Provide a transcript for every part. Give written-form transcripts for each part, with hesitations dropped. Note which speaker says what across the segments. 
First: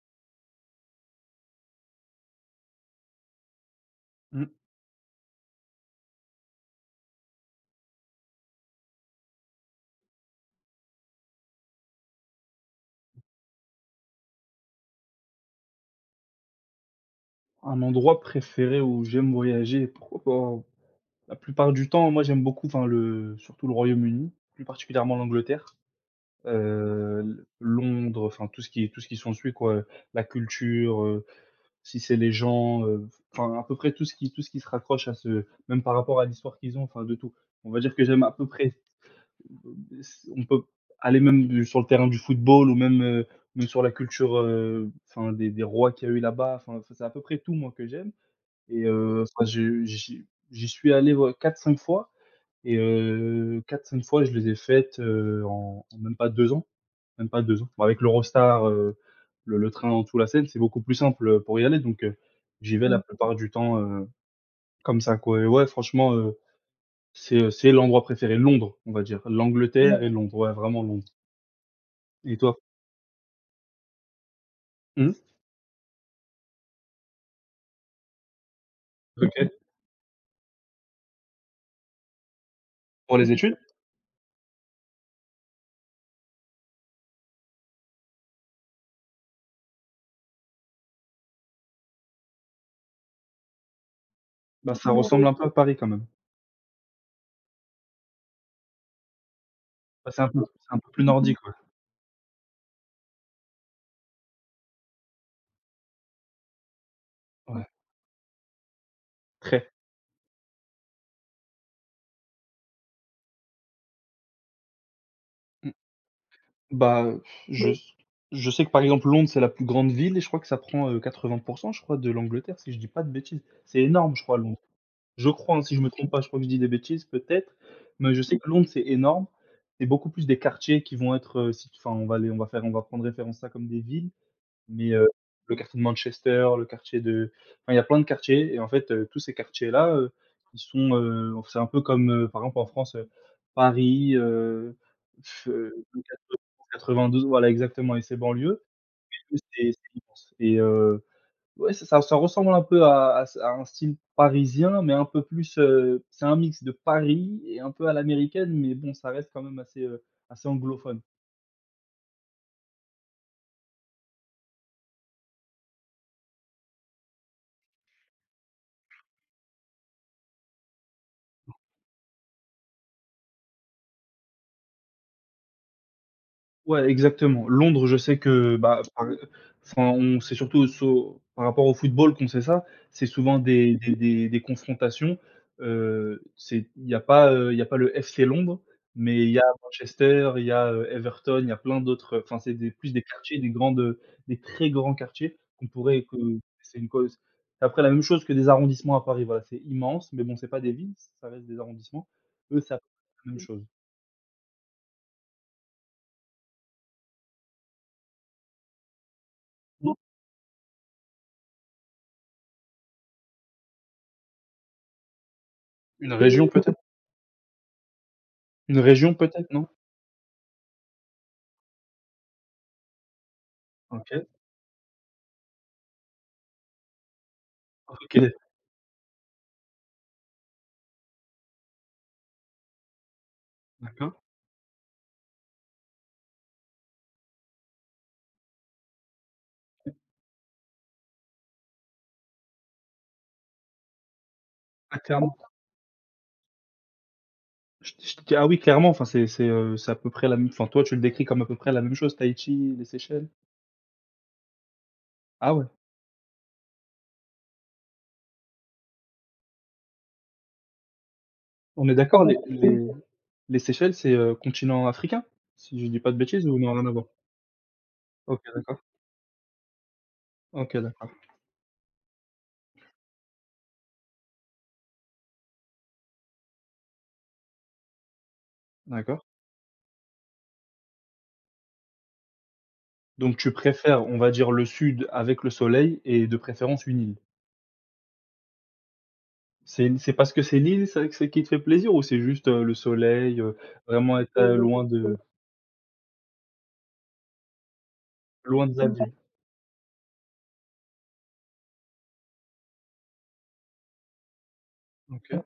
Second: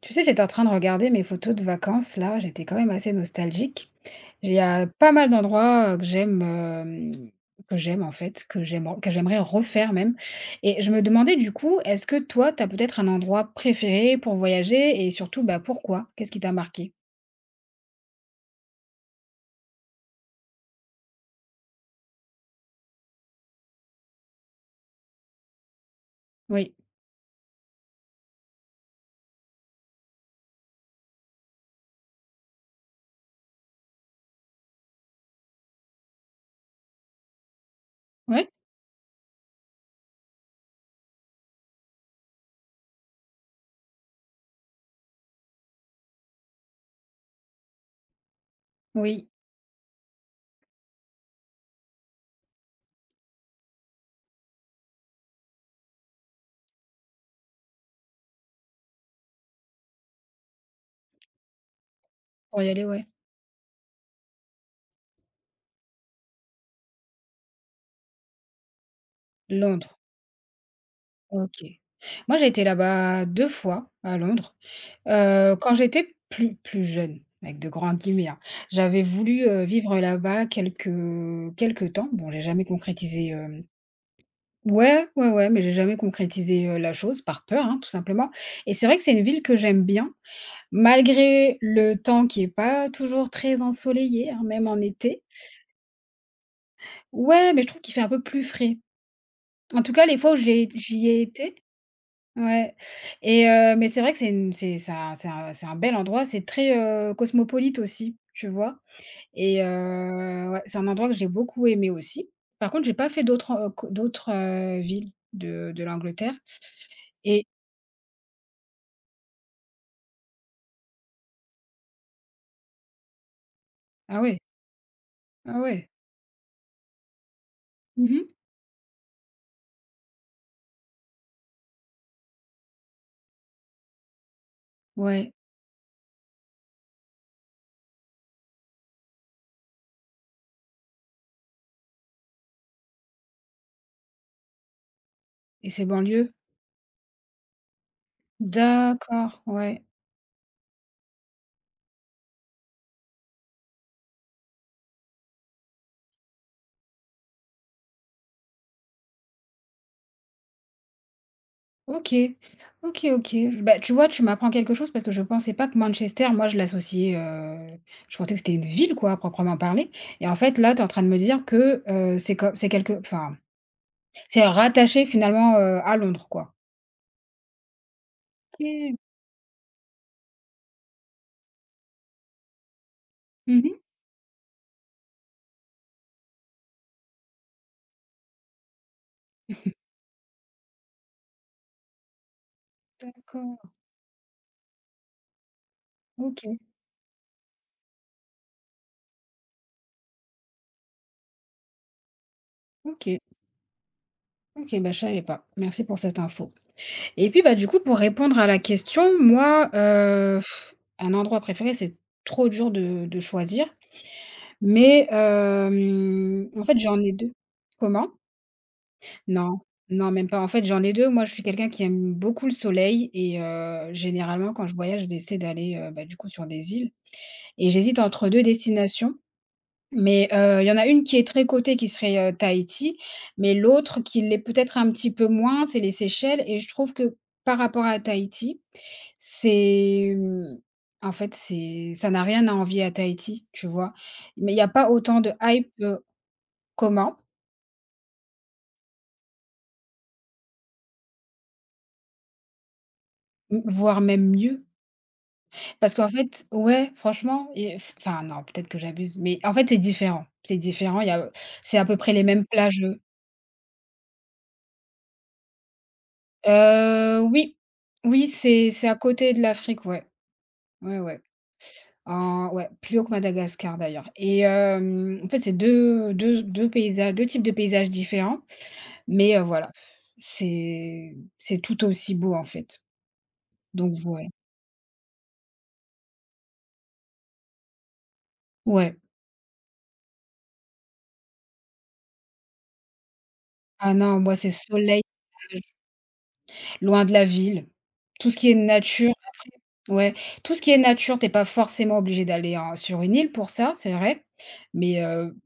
Speaker 1: Tu sais, j'étais en train de regarder mes photos de vacances, là, j'étais quand même assez nostalgique.
Speaker 2: Mmh.
Speaker 1: Il y a pas mal d'endroits, que j'aime, que j'aime que j'aimerais refaire même et je me demandais du coup, est-ce que toi, tu as peut-être un endroit préféré pour voyager et surtout, bah, pourquoi? Qu'est-ce qui t'a marqué?
Speaker 2: Un endroit préféré où j'aime voyager, pourquoi pas? La plupart du temps, moi, j'aime beaucoup, enfin, le surtout le Royaume-Uni, plus particulièrement l'Angleterre,
Speaker 1: Oui.
Speaker 2: L Londres, enfin, tout ce qui s'ensuit, quoi, la culture, si c'est les gens, enfin, à peu près tout ce qui se raccroche à ce même par rapport à l'histoire qu'ils ont, enfin, de tout. On va dire que j'aime à peu
Speaker 1: Ouais?
Speaker 2: près on peut aller même du sur le terrain du football ou même sur la culture, enfin, des rois qu'il y a eu là-bas, enfin, c'est à peu près tout, moi, que j'aime. Et
Speaker 1: Oui,
Speaker 2: enfin, je j'y j'y suis allé, ouais, 4-5 fois et 4-5 fois, je les ai faites, en même pas 2 ans, même pas 2 ans. Bah, avec l'Eurostar, le train Anjou-La Seine, c'est beaucoup plus simple, pour y aller donc
Speaker 1: pour y
Speaker 2: j'y
Speaker 1: aller,
Speaker 2: vais la
Speaker 1: ouais.
Speaker 2: plupart du temps, comme ça, quoi. Et ouais, franchement, c'est l'endroit préféré. Londres, on va dire.
Speaker 1: Londres,
Speaker 2: L'Angleterre, ouais, et Londres, ouais, vraiment Londres.
Speaker 1: OK.
Speaker 2: Et
Speaker 1: Moi, j'ai
Speaker 2: toi?
Speaker 1: été là-bas 2 fois, à Londres.
Speaker 2: Mmh.
Speaker 1: Quand j'étais plus jeune, avec de grands guillemets, hein, j'avais
Speaker 2: Mmh.
Speaker 1: voulu,
Speaker 2: OK.
Speaker 1: vivre là-bas quelques quelques temps. Bon, j'ai jamais
Speaker 2: Pour
Speaker 1: concrétisé,
Speaker 2: les études?
Speaker 1: hem. Ouais, mais j'ai jamais concrétisé, la chose par peur, hein, tout simplement et c'est vrai que c'est une ville que j'aime bien, malgré le temps qui est pas toujours très ensoleillé, hein, même
Speaker 2: Bah,
Speaker 1: en
Speaker 2: ça, ouais, ouais,
Speaker 1: été.
Speaker 2: ressemble un peu à Paris quand même.
Speaker 1: Ouais, mais je trouve qu'il fait un peu plus frais. En tout cas,
Speaker 2: Bah,
Speaker 1: les
Speaker 2: c'est un
Speaker 1: fois où
Speaker 2: peu c'est un peu plus
Speaker 1: j'y ai
Speaker 2: nordique, ouais.
Speaker 1: été, ouais. Et mais c'est vrai que c'est un c'est un c'est un bel endroit, c'est très,
Speaker 2: Ouais,
Speaker 1: cosmopolite aussi, tu vois? Et
Speaker 2: très.
Speaker 1: ouais, c'est un endroit que j'ai beaucoup aimé aussi. Par contre, j'ai pas fait d'autres en co d'autres, villes de l'Angleterre
Speaker 2: Bah,
Speaker 1: et
Speaker 2: je Oui. s je sais que, par exemple, Londres, c'est la plus grande ville et je crois que ça prend, 80 je crois de l'Angleterre, si je dis pas de bêtises. C'est énorme,
Speaker 1: ah
Speaker 2: je crois,
Speaker 1: ouais,
Speaker 2: Londres. Je crois,
Speaker 1: ah
Speaker 2: hein, si je
Speaker 1: ouais.
Speaker 2: me trompe pas, je crois que je dis des bêtises peut-être, mais
Speaker 1: Mmh.
Speaker 2: je sais que Londres, c'est énorme. C'est beaucoup plus des quartiers qui vont être, si enfin, on va les on va faire on va prendre référence ça comme des villes, mais
Speaker 1: Ouais,
Speaker 2: le quartier de Manchester, le quartier de enfin, il y a plein de quartiers. Et en fait, tous ces quartiers-là, ils sont, c'est un peu comme, par exemple, en France, Paris, f
Speaker 1: et ses banlieues?
Speaker 2: 92, voilà exactement et ses banlieues. Et
Speaker 1: D'accord,
Speaker 2: c'est
Speaker 1: ouais.
Speaker 2: c'est immense. Et ouais, ça ressemble un peu à un style parisien, mais un peu plus, c'est un mix de Paris et un peu à l'américaine, mais bon, ça reste quand même assez anglophone.
Speaker 1: OK. OK, OK. J Bah, tu vois, tu m'apprends quelque chose parce que je pensais pas que Manchester, moi, je l'associais, je pensais que c'était une ville, quoi, à proprement parler et en fait, là, tu es en train de me dire que, c'est quelque enfin, c'est rattaché finalement, à Londres, quoi.
Speaker 2: Ouais, exactement. Londres, je sais que, bah,
Speaker 1: OK.
Speaker 2: par enfin, on c'est surtout sau par rapport au football qu'on sait ça. C'est souvent des
Speaker 1: Mmh.
Speaker 2: des des des confrontations. C'est il y a pas, le FC Londres, mais il y a Manchester, il y a, Everton, il y a plein d'autres, enfin, c'est des plus des quartiers, des
Speaker 1: D'accord.
Speaker 2: grandes, des très grands quartiers qu'on pourrait que
Speaker 1: OK.
Speaker 2: c'est une cause après la même chose que des arrondissements à Paris, voilà, c'est immense, mais bon, c'est pas des villes, ça reste des arrondissements. Eux, c'est la
Speaker 1: OK.
Speaker 2: même chose.
Speaker 1: OK, bah, je savais pas. Merci pour cette info et puis, bah, du coup, pour répondre à la question, moi, un endroit préféré, c'est trop dur de choisir, mais
Speaker 2: Une région
Speaker 1: hem, en
Speaker 2: peut-être?
Speaker 1: fait, j'en ai 2. Comment?
Speaker 2: Une région peut-être,
Speaker 1: Non,
Speaker 2: non?
Speaker 1: non, même pas. En fait, j'en ai 2. Moi, je suis quelqu'un qui aime beaucoup le soleil et
Speaker 2: OK.
Speaker 1: généralement, quand je voyage, j'essaie d'aller, bah, du coup, sur des îles et j'hésite entre
Speaker 2: OK,
Speaker 1: 2 destinations. Mais, il y en a une qui est très cotée qui serait, Tahiti, mais l'autre
Speaker 2: d'accord.
Speaker 1: qui l'est peut-être un petit peu moins, c'est les Seychelles et je trouve que par rapport à Tahiti, c'est, en fait, c'est ça n'a rien à envier à Tahiti, tu vois? Mais il y a pas
Speaker 2: Ah
Speaker 1: autant de
Speaker 2: clairement.
Speaker 1: hype, comment?
Speaker 2: Je t ah oui, clairement, enfin, c'est à peu près la même enfin, toi, tu le décris comme à peu près la même chose, Tahiti, les Seychelles?
Speaker 1: Mmh, voire même mieux.
Speaker 2: Ah ouais.
Speaker 1: Parce qu'en fait ouais, franchement et enfin non, peut-être que j'abuse, mais en fait, c'est différent. C'est différent, il y a c'est à
Speaker 2: On est
Speaker 1: peu près les
Speaker 2: d'accord, les
Speaker 1: mêmes
Speaker 2: les
Speaker 1: plages,
Speaker 2: les Seychelles, c'est, continent africain? Si je dis pas de bêtises ou non, rien à voir?
Speaker 1: oui, oui,
Speaker 2: OK, d'accord.
Speaker 1: c'est à côté de l'Afrique, ouais.
Speaker 2: OK,
Speaker 1: Ouais,
Speaker 2: d'accord,
Speaker 1: ouais. En Ouais, plus haut que Madagascar d'ailleurs et hem, en fait, c'est 2 paysages, 2 types de paysages différents,
Speaker 2: d'accord.
Speaker 1: mais voilà, c'est tout aussi beau, en fait,
Speaker 2: Donc tu
Speaker 1: donc
Speaker 2: préfères, on
Speaker 1: voilà.
Speaker 2: va dire, le sud avec le soleil et de préférence une île?
Speaker 1: Ouais.
Speaker 2: C'est parce que c'est l'île, c'est qui te fait plaisir ou c'est juste, le soleil,
Speaker 1: Ah
Speaker 2: vraiment
Speaker 1: non, moi,
Speaker 2: être,
Speaker 1: c'est soleil, loin de la ville, tout ce qui est
Speaker 2: loin des avions?
Speaker 1: nature. Ouais, tout ce qui est nature, t'es pas forcément obligé d'aller en sur une île pour ça, c'est vrai, mais
Speaker 2: OK.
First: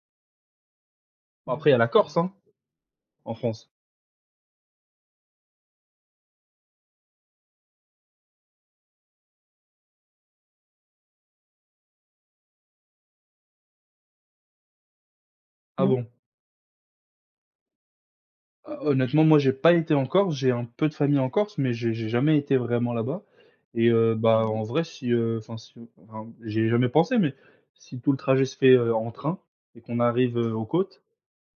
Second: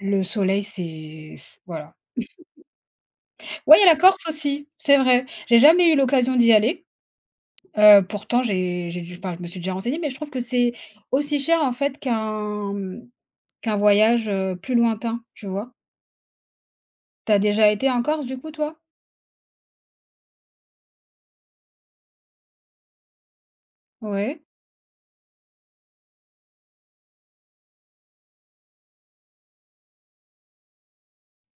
Speaker 1: le soleil, c'est
Speaker 2: Bon
Speaker 1: c
Speaker 2: après, il y a la
Speaker 1: voilà.
Speaker 2: Corse, hein, en France?
Speaker 1: Ouais, il y a la Corse aussi, c'est vrai. J'ai jamais eu l'occasion d'y aller. Pourtant j'ai dû enfin je me suis déjà renseignée, mais je trouve que c'est aussi cher en fait qu'un, qu'un voyage, plus lointain, tu vois?
Speaker 2: Ah bon?
Speaker 1: T'as déjà été en Corse du coup toi?
Speaker 2: Honnêtement, moi, j'ai pas été en Corse. J'ai un peu de famille en Corse, mais j'ai jamais été vraiment là-bas. Et
Speaker 1: Ouais.
Speaker 2: bah, en vrai, si enfin, j'y jamais pensé, mais si tout le trajet se fait, en train et qu'on arrive, aux côtes,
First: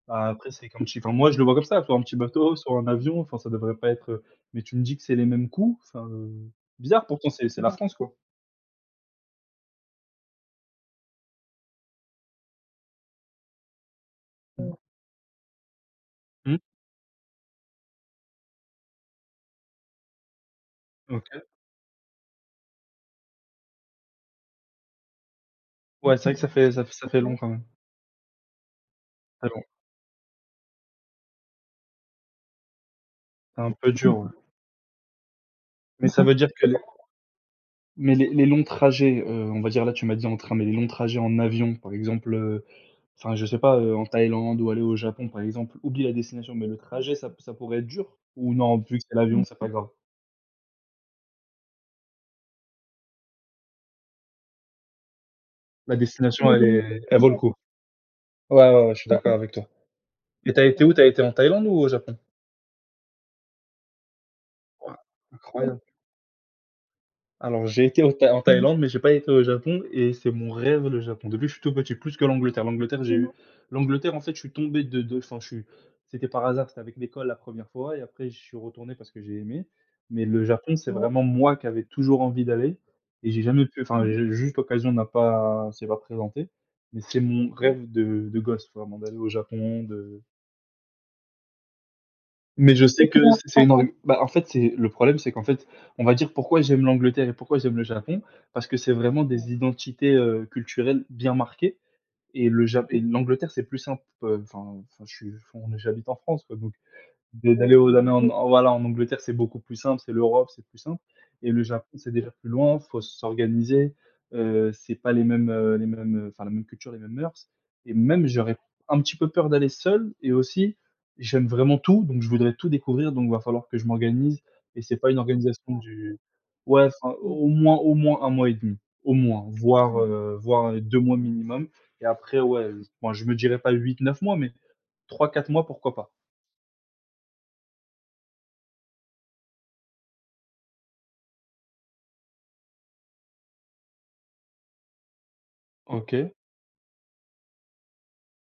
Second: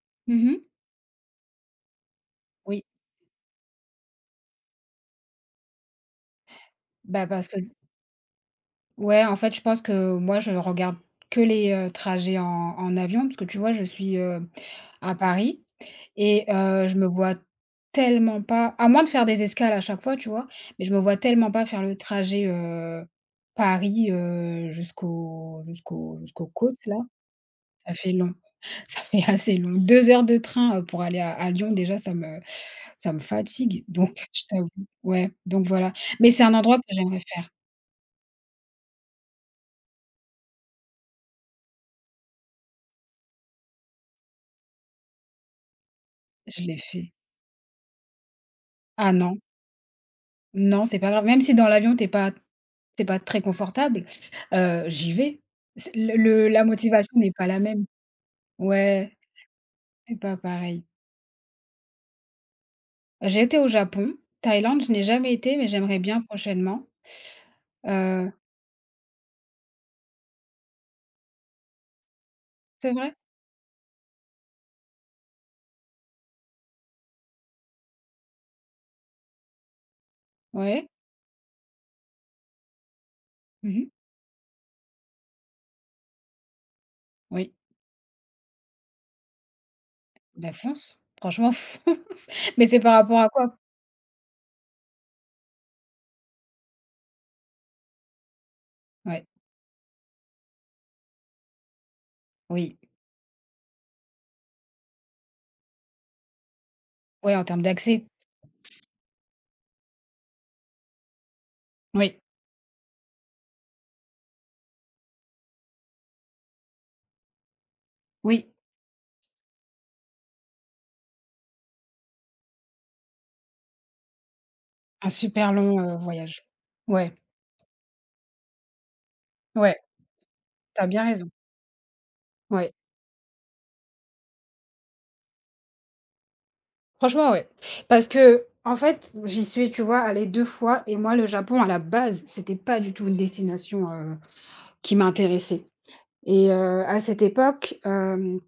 Speaker 2: bah, après,
Speaker 1: Mmh.
Speaker 2: c'est comme si enfin, moi, je le vois comme ça, soit un petit bateau, soit
Speaker 1: Oui,
Speaker 2: un avion, enfin, ça devrait pas être, mais tu me dis que c'est les mêmes coûts, enfin, bizarre
Speaker 1: bah,
Speaker 2: pourtant, c'est
Speaker 1: parce que
Speaker 2: c'est la France, quoi.
Speaker 1: ouais, en fait je pense que moi je regarde que les, trajets en avion parce que tu vois je suis, à Paris. Et
Speaker 2: Mmh,
Speaker 1: je me vois tellement pas à moins de faire des escales à chaque fois, tu vois? Mais je me vois
Speaker 2: OK.
Speaker 1: tellement pas faire le trajet, Paris,
Speaker 2: Ouais, c'est vrai que
Speaker 1: jusqu'aux
Speaker 2: ça fait ça
Speaker 1: côtes
Speaker 2: fait
Speaker 1: là.
Speaker 2: ça fait long quand même.
Speaker 1: Ça fait long, ça fait
Speaker 2: Ça fait
Speaker 1: assez
Speaker 2: long.
Speaker 1: long. Deux heures de train, pour aller à Lyon déjà ça me
Speaker 2: C'est un
Speaker 1: fatigue
Speaker 2: peu
Speaker 1: donc
Speaker 2: dur, ouais,
Speaker 1: je t'avoue, ouais, donc voilà.
Speaker 2: mais ça
Speaker 1: Mais
Speaker 2: veut
Speaker 1: c'est
Speaker 2: dire
Speaker 1: un
Speaker 2: que
Speaker 1: endroit que j'aimerais faire.
Speaker 2: mais les longs trajets, on va dire là, tu m'as dit en train, mais les longs trajets en avion, par exemple, enfin, je sais pas, en Thaïlande ou aller au Japon, par exemple, oublie la destination,
Speaker 1: Je
Speaker 2: mais le
Speaker 1: l'ai
Speaker 2: trajet,
Speaker 1: fait.
Speaker 2: ça pourrait être dur? Ou non, vu que
Speaker 1: Ah
Speaker 2: c'est
Speaker 1: non,
Speaker 2: l'avion, c'est pas grave?
Speaker 1: non, c'est pas grave. Même si dans l'avion, t'es pas c'est pas très confortable, j'y vais.
Speaker 2: La
Speaker 1: C'est le
Speaker 2: destination,
Speaker 1: la motivation
Speaker 2: elle vaut
Speaker 1: n'est
Speaker 2: le
Speaker 1: pas
Speaker 2: coup?
Speaker 1: la même.
Speaker 2: Ouais, ouais, ouais, je suis
Speaker 1: Ouais.
Speaker 2: d'accord avec toi.
Speaker 1: C'est pas
Speaker 2: Et t'as
Speaker 1: pareil.
Speaker 2: été où? T'as été en Thaïlande ou au Japon?
Speaker 1: J'ai été au Japon, Thaïlande, je
Speaker 2: Waouh,
Speaker 1: n'ai jamais été, mais
Speaker 2: incroyable!
Speaker 1: j'aimerais bien prochainement.
Speaker 2: Alors, j'ai été au Thaï
Speaker 1: Heu
Speaker 2: en Thaïlande, mais j'ai pas été au Japon et c'est mon rêve, le Japon. Depuis que je suis tout petit, plus que l'Angleterre.
Speaker 1: c'est
Speaker 2: L'Angleterre, j'ai
Speaker 1: vrai?
Speaker 2: eu l'Angleterre, en fait, je suis tombé de enfin, je suis c'était par hasard, c'était avec l'école la première fois et après, je suis retourné parce que j'ai aimé. Mais le Japon,
Speaker 1: Ouais.
Speaker 2: c'est, ouais, vraiment moi qui avais toujours envie d'aller et j'ai jamais pu
Speaker 1: Mmh.
Speaker 2: enfin, j'ai juste l'occasion n'a pas s'est pas présentée, mais c'est mon, ouais,
Speaker 1: Oui,
Speaker 2: rêve de gosse, vraiment, d'aller au Japon, de
Speaker 1: la fonce, franchement fonce. Mais
Speaker 2: mais
Speaker 1: c'est
Speaker 2: je
Speaker 1: par
Speaker 2: sais que
Speaker 1: rapport à
Speaker 2: combien
Speaker 1: quoi?
Speaker 2: c'est une ang bah, en fait, c'est le problème, c'est qu'en fait, on va dire pourquoi j'aime l'Angleterre et pourquoi j'aime le Japon, parce que c'est vraiment
Speaker 1: Ouais,
Speaker 2: des identités, culturelles bien marquées et le
Speaker 1: oui,
Speaker 2: Ja et l'Angleterre, c'est plus simple, enfin, je suis on est j'habite en France, quoi, donc.
Speaker 1: ouais, en termes
Speaker 2: D'aller aux
Speaker 1: d'accès.
Speaker 2: années en en voilà, en Angleterre, c'est beaucoup plus simple, c'est l'Europe, c'est plus simple. Et le Japon, c'est
Speaker 1: Oui,
Speaker 2: déjà plus loin, faut s'organiser, c'est pas les mêmes, enfin, la même culture, les mêmes mœurs. Et même
Speaker 1: oui,
Speaker 2: j'aurais un petit peu peur d'aller seul. Et aussi j'aime vraiment tout, donc je voudrais tout découvrir, donc va falloir que je m'organise. Et c'est pas
Speaker 1: un
Speaker 2: une
Speaker 1: super
Speaker 2: organisation
Speaker 1: long,
Speaker 2: du
Speaker 1: voyage.
Speaker 2: ouais,
Speaker 1: Ouais,
Speaker 2: enfin, au moins un mois et demi au moins,
Speaker 1: ouais,
Speaker 2: voire, Mmh. Voire,
Speaker 1: t'as
Speaker 2: 2
Speaker 1: bien
Speaker 2: mois
Speaker 1: raison.
Speaker 2: minimum. Et après ouais,
Speaker 1: Ouais,
Speaker 2: bon, je me dirais pas huit neuf mois, mais trois quatre mois, pourquoi pas.
Speaker 1: franchement, ouais. Parce que en fait, j'y suis, tu vois, allée 2 fois et moi, le Japon, à la base, c'était pas du tout une destination, qui m'intéressait
Speaker 2: OK.
Speaker 1: et à cette époque, hem.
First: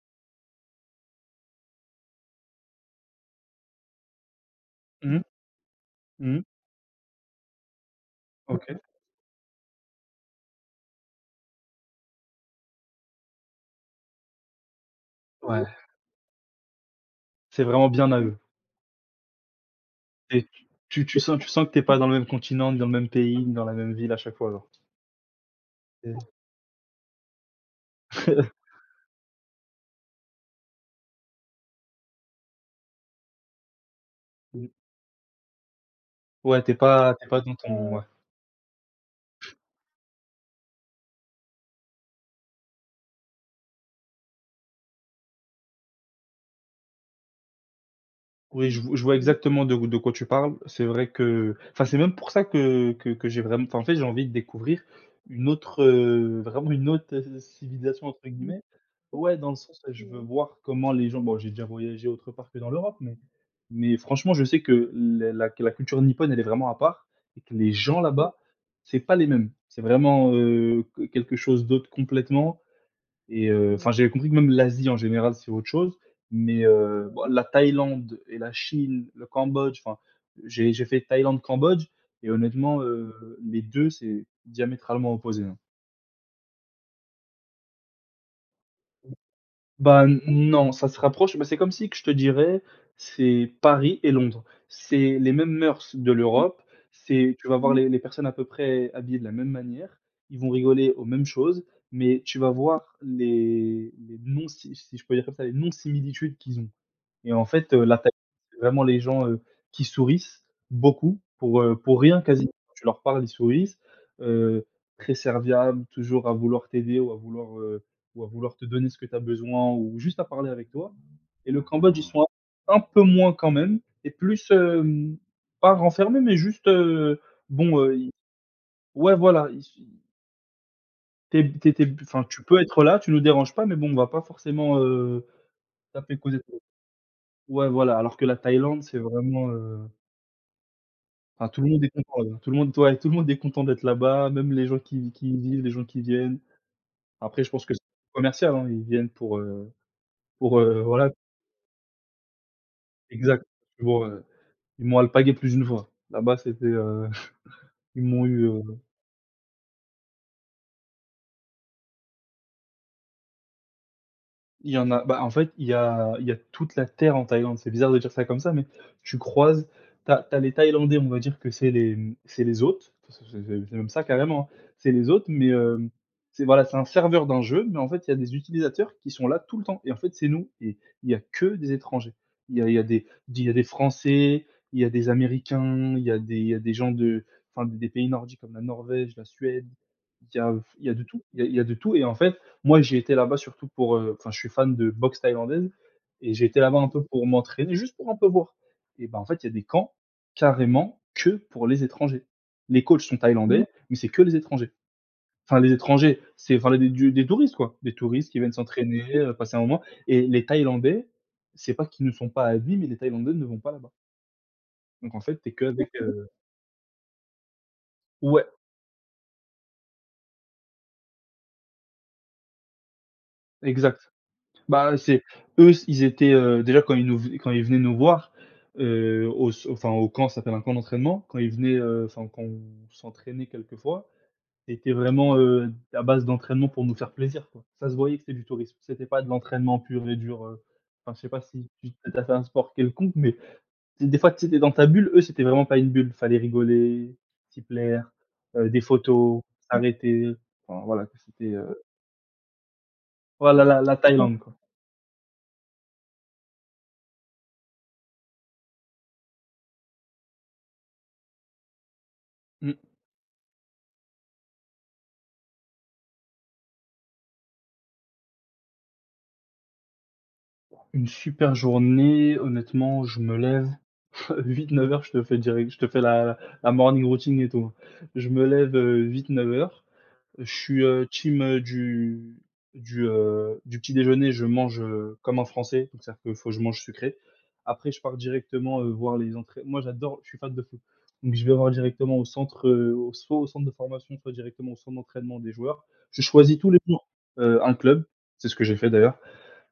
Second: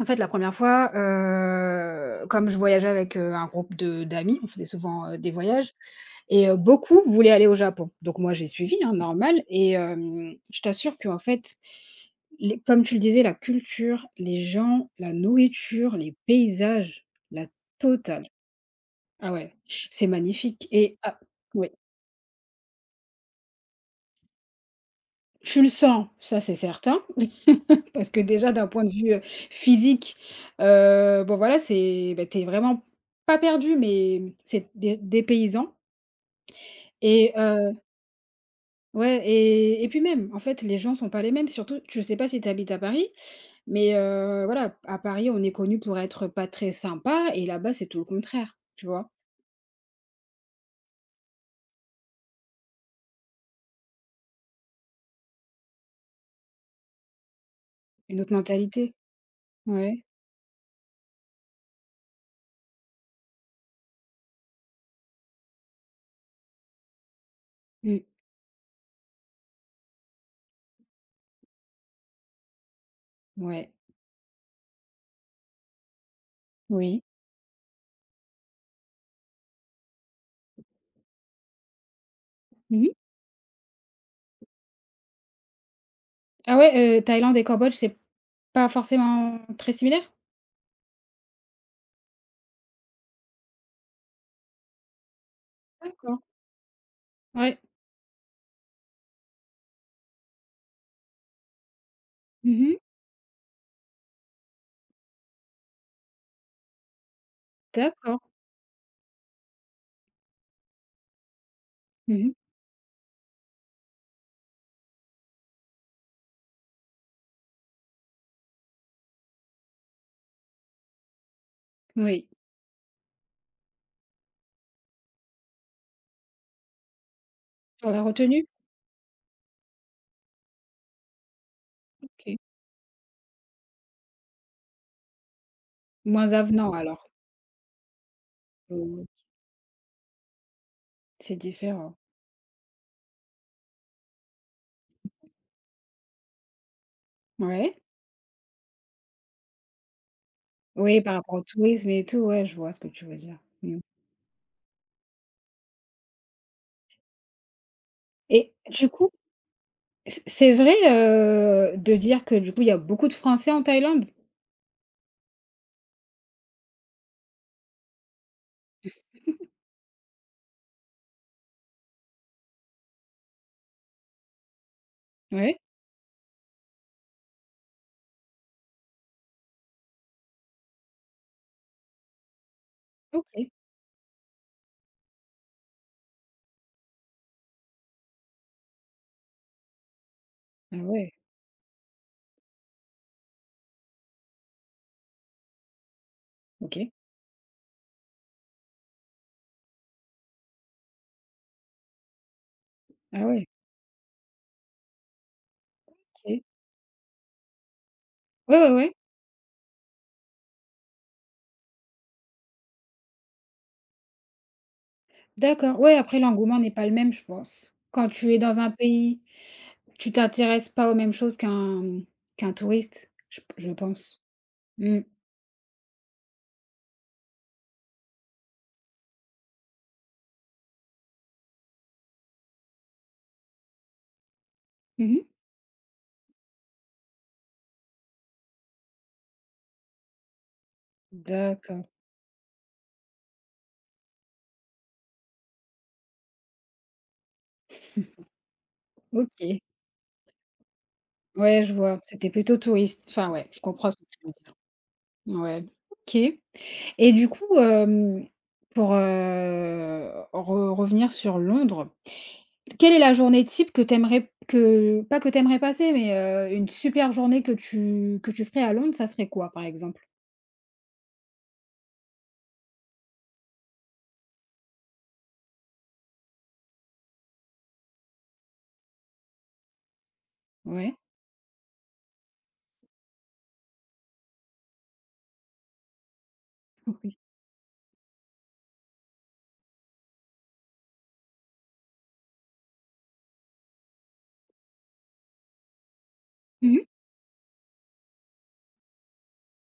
Speaker 1: En fait, la première fois, comme je voyageais avec, un groupe de d'amis, on faisait souvent,
Speaker 2: Mmh. Mh.
Speaker 1: des voyages
Speaker 2: Mmh.
Speaker 1: et beaucoup voulaient aller au Japon. Donc moi, j'ai
Speaker 2: OK.
Speaker 1: suivi, hein, normal et hem, je t'assure qu'en fait, les comme tu le disais, la culture, les gens, la
Speaker 2: Ouais,
Speaker 1: nourriture, les paysages, la
Speaker 2: c'est vraiment bien à
Speaker 1: totale.
Speaker 2: eux.
Speaker 1: Ah ouais, c'est
Speaker 2: Et
Speaker 1: magnifique et
Speaker 2: tu tu
Speaker 1: ah
Speaker 2: sens tu sens
Speaker 1: oui.
Speaker 2: que tu es pas dans le même continent, ni dans le même pays, ni dans la même ville à chaque fois, genre.
Speaker 1: Tu le sens,
Speaker 2: C'est
Speaker 1: ça c'est certain, parce que déjà d'un point de vue, physique, bon voilà, c'est bah, tu vraiment pas perdu, mais
Speaker 2: mmh,
Speaker 1: c'est dé dépaysant
Speaker 2: ouais, tu es
Speaker 1: et
Speaker 2: pas dans ton ouais.
Speaker 1: ouais et puis même, en fait, les gens sont pas les mêmes. Surtout, je sais pas si tu habites à Paris, mais voilà, à Paris, on est connu pour être pas très sympa et là-bas, c'est tout le contraire,
Speaker 2: Oui,
Speaker 1: tu
Speaker 2: je
Speaker 1: vois?
Speaker 2: vois exactement de quoi tu parles. C'est vrai que enfin, c'est même pour ça que j'ai vraiment enfin, en fait, j'ai envie de découvrir une autre, vraiment une autre, «civilisation»
Speaker 1: Une
Speaker 2: entre
Speaker 1: autre
Speaker 2: guillemets.
Speaker 1: mentalité.
Speaker 2: Ouais, dans le sens,
Speaker 1: Ouais.
Speaker 2: je veux voir comment les gens bon, j'ai déjà voyagé autre part que dans l'Europe, mais franchement, je sais que la culture nippone, elle est vraiment à part et que les
Speaker 1: Mmh.
Speaker 2: gens là-bas, c'est pas les mêmes. C'est vraiment, que quelque chose d'autre complètement. Et
Speaker 1: Ouais.
Speaker 2: enfin, j'avais compris que même l'Asie en général, c'est autre chose, mais
Speaker 1: Oui.
Speaker 2: bon, la Thaïlande et la Chine, le Cambodge, enfin, j'ai fait Thaïlande, Cambodge. Et honnêtement,
Speaker 1: Mmh.
Speaker 2: les 2, c'est diamétralement opposé, hein.
Speaker 1: Ah ouais, Thaïlande et Cambodge, c'est pas forcément très
Speaker 2: Bah,
Speaker 1: similaire?
Speaker 2: non, ça se rapproche, bah, c'est comme si que je te dirais, c'est Paris et Londres. C'est les mêmes mœurs de
Speaker 1: D'accord.
Speaker 2: l'Europe, c'est tu vas
Speaker 1: Ouais.
Speaker 2: voir les personnes à peu près habillées de la même manière, ils vont rigoler aux mêmes choses, mais tu vas
Speaker 1: Mmh.
Speaker 2: voir les si je peux dire comme ça, les non-similitudes qu'ils ont. Et en fait, la Thaïlande,
Speaker 1: D'accord.
Speaker 2: c'est vraiment les gens, qui sourissent beaucoup pour rien
Speaker 1: Mmh.
Speaker 2: quasiment. Quand tu leur parles, ils sourissent, heu, très serviables, toujours à vouloir t'aider ou à vouloir te donner ce que tu as besoin ou juste à parler avec toi. Et le Cambodge, ils sont
Speaker 1: Oui.
Speaker 2: un peu moins quand même et plus, pas renfermés, mais juste, bon,
Speaker 1: Sur la
Speaker 2: ils
Speaker 1: retenue?
Speaker 2: ouais, voilà, ils s tu étais enfin,
Speaker 1: OK.
Speaker 2: tu peux être là, tu nous déranges pas, mais bon, on va pas forcément, taper
Speaker 1: Moins
Speaker 2: causette.
Speaker 1: avenant alors.
Speaker 2: Ouais, voilà, alors que la Thaïlande, c'est
Speaker 1: Mmh.
Speaker 2: vraiment, heu
Speaker 1: C'est
Speaker 2: Enfin, tout le monde est
Speaker 1: différent.
Speaker 2: content là-bas. Tout le monde Ouais, tout le monde est content d'être là-bas, même les gens qui y vivent, les gens qui viennent. Après, je pense que c'est
Speaker 1: Ouais.
Speaker 2: commercial, hein, ils viennent pour,
Speaker 1: Oui,
Speaker 2: voilà
Speaker 1: par rapport au tourisme et tout, ouais, je vois ce que tu veux dire.
Speaker 2: exact.
Speaker 1: Mmh,
Speaker 2: Pour, ils m'ont alpagué plus d'une fois. Là-bas, c'était, ils m'ont eu,
Speaker 1: et du coup, c'est vrai, de dire que du coup, il y a beaucoup de Français en Thaïlande?
Speaker 2: Il y en a bah, en fait, il y a toute la terre en Thaïlande. C'est bizarre de dire ça comme ça, mais tu croises t'as les Thaïlandais, on va dire que c'est les, mmh, c'est les hôtes. C'est même ça carrément, hein. C'est les hôtes, mais
Speaker 1: Ouais.
Speaker 2: hem, c'est voilà, c'est un serveur d'un jeu, mais en fait, il y a des utilisateurs qui sont là tout le temps et en fait, c'est nous et il y a que des étrangers. Il y a des il y
Speaker 1: OK.
Speaker 2: a des Français, il y a des Américains, il y a des gens de enfin, des pays nordiques comme la Norvège, la Suède. Il y a
Speaker 1: Ah
Speaker 2: il y a de
Speaker 1: ouais.
Speaker 2: tout. Il y a de tout et en fait, moi, j'ai été là-bas surtout pour, enfin, je suis fan de boxe thaïlandaise et j'ai été là-bas un
Speaker 1: OK.
Speaker 2: peu pour m'entraîner, juste pour un peu voir et ben, en fait, il y a des camps carrément que pour les étrangers. Les coachs sont mmh
Speaker 1: Ah ouais.
Speaker 2: thaïlandais, mais c'est que les étrangers. Enfin, les étrangers,
Speaker 1: OK.
Speaker 2: c'est enfin, des touristes, quoi. Des touristes qui viennent
Speaker 1: Ouais, ouais, ouais.
Speaker 2: s'entraîner, passer un moment et les Thaïlandais, c'est pas qu'ils ne sont pas admis, mais les Thaïlandais ne vont pas là-bas. Donc en fait, tu que
Speaker 1: D'accord.
Speaker 2: avec.
Speaker 1: Ouais, après
Speaker 2: OK.
Speaker 1: l'engouement n'est pas le même, je pense. Quand tu es
Speaker 2: Ouais,
Speaker 1: dans un pays, tu t'intéresses pas aux mêmes choses qu'un, qu'un touriste, je
Speaker 2: exact.
Speaker 1: pense.
Speaker 2: Bah,
Speaker 1: Mmh.
Speaker 2: c'est eux, ils étaient, déjà quand ils nous v quand ils venaient nous voir, au s enfin au camp, ça s'appelle un camp d'entraînement. Quand ils venaient, enfin quand on s'entraînait quelquefois, c'était
Speaker 1: Mmh.
Speaker 2: vraiment, à base d'entraînement pour nous faire plaisir, quoi. Ça se voyait que c'était du tourisme. C'était pas de l'entraînement pur et dur, enfin je sais pas si
Speaker 1: D'accord,
Speaker 2: tu as fait un sport quelconque, mais tu des fois, tu étais dans ta bulle, eux, c'était vraiment pas une bulle. Fallait rigoler, s'y plaire, des photos,
Speaker 1: OK.
Speaker 2: s'arrêter, enfin voilà, c'était,
Speaker 1: Ouais, je vois. C'était plutôt touriste enfin, ouais, je
Speaker 2: voilà la
Speaker 1: comprends
Speaker 2: la
Speaker 1: ce
Speaker 2: mmh
Speaker 1: que tu veux
Speaker 2: Thaïlande, quoi.
Speaker 1: dire. Ouais, OK et du coup, hem, pour, re revenir sur Londres, quelle est la journée type que t'aimerais passer, mais, une super journée que tu ferais à Londres, ça serait quoi, par exemple?
Speaker 2: Une super journée, honnêtement, je me lève huit-neuf heures, je te fais direct je te fais la la morning routine et tout. Je me lève, huit-neuf heures. Je suis,
Speaker 1: Ouais,
Speaker 2: team, du du petit déjeuner, je mange, comme un Français, donc ça à dire qu'il faut que je mange sucré.
Speaker 1: compris.
Speaker 2: Après je pars directement, voir les entrées moi j'adore, je suis fan de foot, donc je vais voir directement au centre, au soit au centre de formation, soit directement au centre d'entraînement des joueurs. Je choisis tous les
Speaker 1: Mmh.
Speaker 2: jours, un club, c'est ce que j'ai fait d'ailleurs.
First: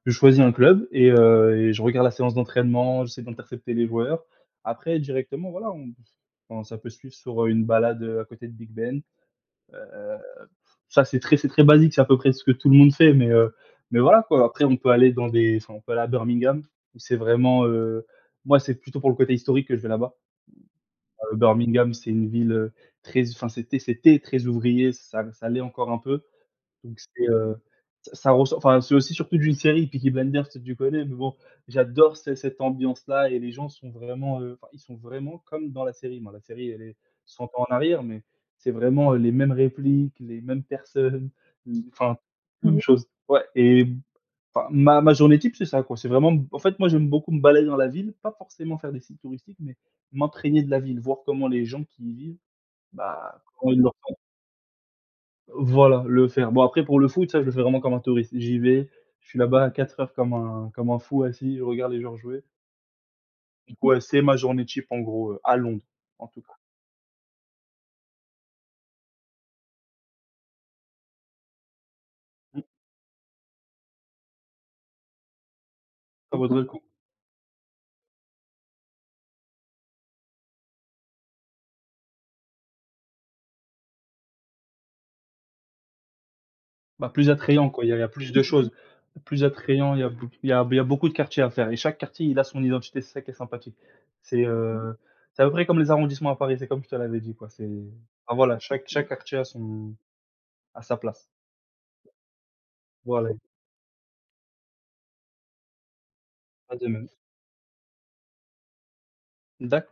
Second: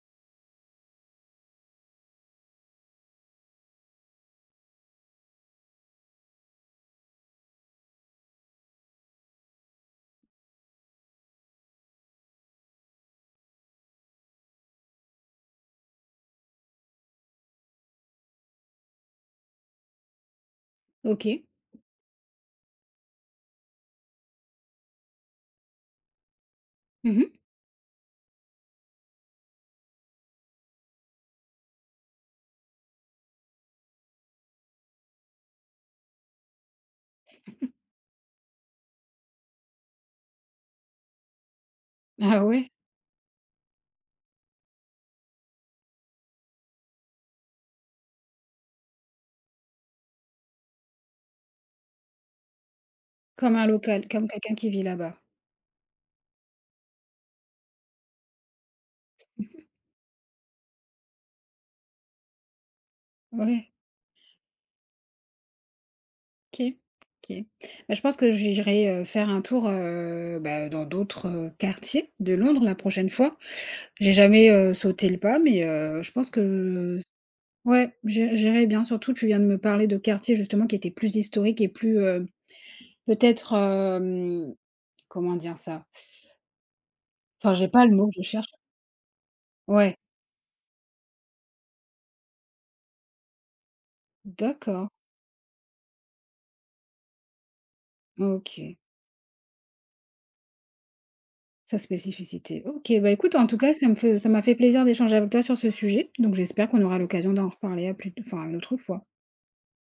Speaker 2: Je choisis un club et je regarde la séance d'entraînement, j'essaie d'intercepter les joueurs. Après directement, voilà, on enfin, ça peut se suivre sur, une balade, à côté de Big Ben. Heu, ça, c'est très basique, c'est à peu près ce que tout le monde fait, mais voilà, quoi. Après, on peut aller dans des enfin, on peut aller à Birmingham où c'est vraiment, moi, c'est plutôt pour le côté historique que je vais là-bas.
Speaker 1: OK.
Speaker 2: Birmingham, c'est une ville, très enfin, c'était très ouvrier, ça l'est encore un peu. Donc c'est,
Speaker 1: Mmh.
Speaker 2: ça ressort enfin, c'est aussi surtout d'une série Peaky Blinders, si tu connais, mais bon, j'adore ce cette ambiance-là et les gens sont vraiment, enfin, ils sont vraiment comme dans la série. Bon, la série, elle est 100 ans en arrière, mais c'est vraiment, les mêmes répliques, les mêmes personnes, l enfin,
Speaker 1: Ah
Speaker 2: mmh
Speaker 1: ouais,
Speaker 2: même mh chose. Ouais et enfin, ma journée type, c'est ça, quoi. C'est vraiment m en fait, moi, j'aime beaucoup me balader dans la ville, pas forcément faire des sites touristiques, mais m'imprégner de la ville, voir comment les gens qui y vivent, bah,
Speaker 1: comme un
Speaker 2: comment ils le
Speaker 1: local, comme quelqu'un qui vit là-bas.
Speaker 2: voilà, le faire. Bon après pour le foot, ça je le fais vraiment comme un touriste. J'y vais, je suis là-bas à 4 heures comme un fou assis, je regarde les gens jouer.
Speaker 1: Ouais.
Speaker 2: Du coup, ouais, c'est ma journée cheap en gros, à Londres, en tout cas.
Speaker 1: OK, OK. Bah, je pense que j'irai, faire un tour, bah, dans d'autres, quartiers de
Speaker 2: Mmh,
Speaker 1: Londres la prochaine fois. J'ai jamais, sauté le pas, mais je pense
Speaker 2: ça vaudrait le coup.
Speaker 1: que ouais, j'irai bien. Surtout, tu viens de me parler de quartiers justement qui étaient plus historiques et plus, peut-être, hem, comment dire ça?
Speaker 2: Bah, plus
Speaker 1: Enfin,
Speaker 2: attrayant
Speaker 1: j'ai
Speaker 2: quoi,
Speaker 1: pas
Speaker 2: il y
Speaker 1: le
Speaker 2: a il y
Speaker 1: mot
Speaker 2: a
Speaker 1: que je
Speaker 2: plus de
Speaker 1: cherche.
Speaker 2: choses, plus attrayant,
Speaker 1: Ouais,
Speaker 2: il y a beau il y a beaucoup de quartiers à faire et chaque quartier, il a son identité, c'est ça qui est sympathique. C'est,
Speaker 1: d'accord,
Speaker 2: heu, c'est à peu près comme les arrondissements à Paris, c'est comme je te l'avais dit quoi, c'est enfin voilà,
Speaker 1: OK,
Speaker 2: chaque quartier a son a sa place.
Speaker 1: sa spécificité. OK, bah,
Speaker 2: Voilà,
Speaker 1: écoute, en tout cas, ça m'a fait plaisir d'échanger avec toi sur ce sujet, donc j'espère
Speaker 2: pas
Speaker 1: qu'on
Speaker 2: de
Speaker 1: aura
Speaker 2: même.
Speaker 1: l'occasion d'en reparler à plus enfin, une autre fois.
Speaker 2: D'acc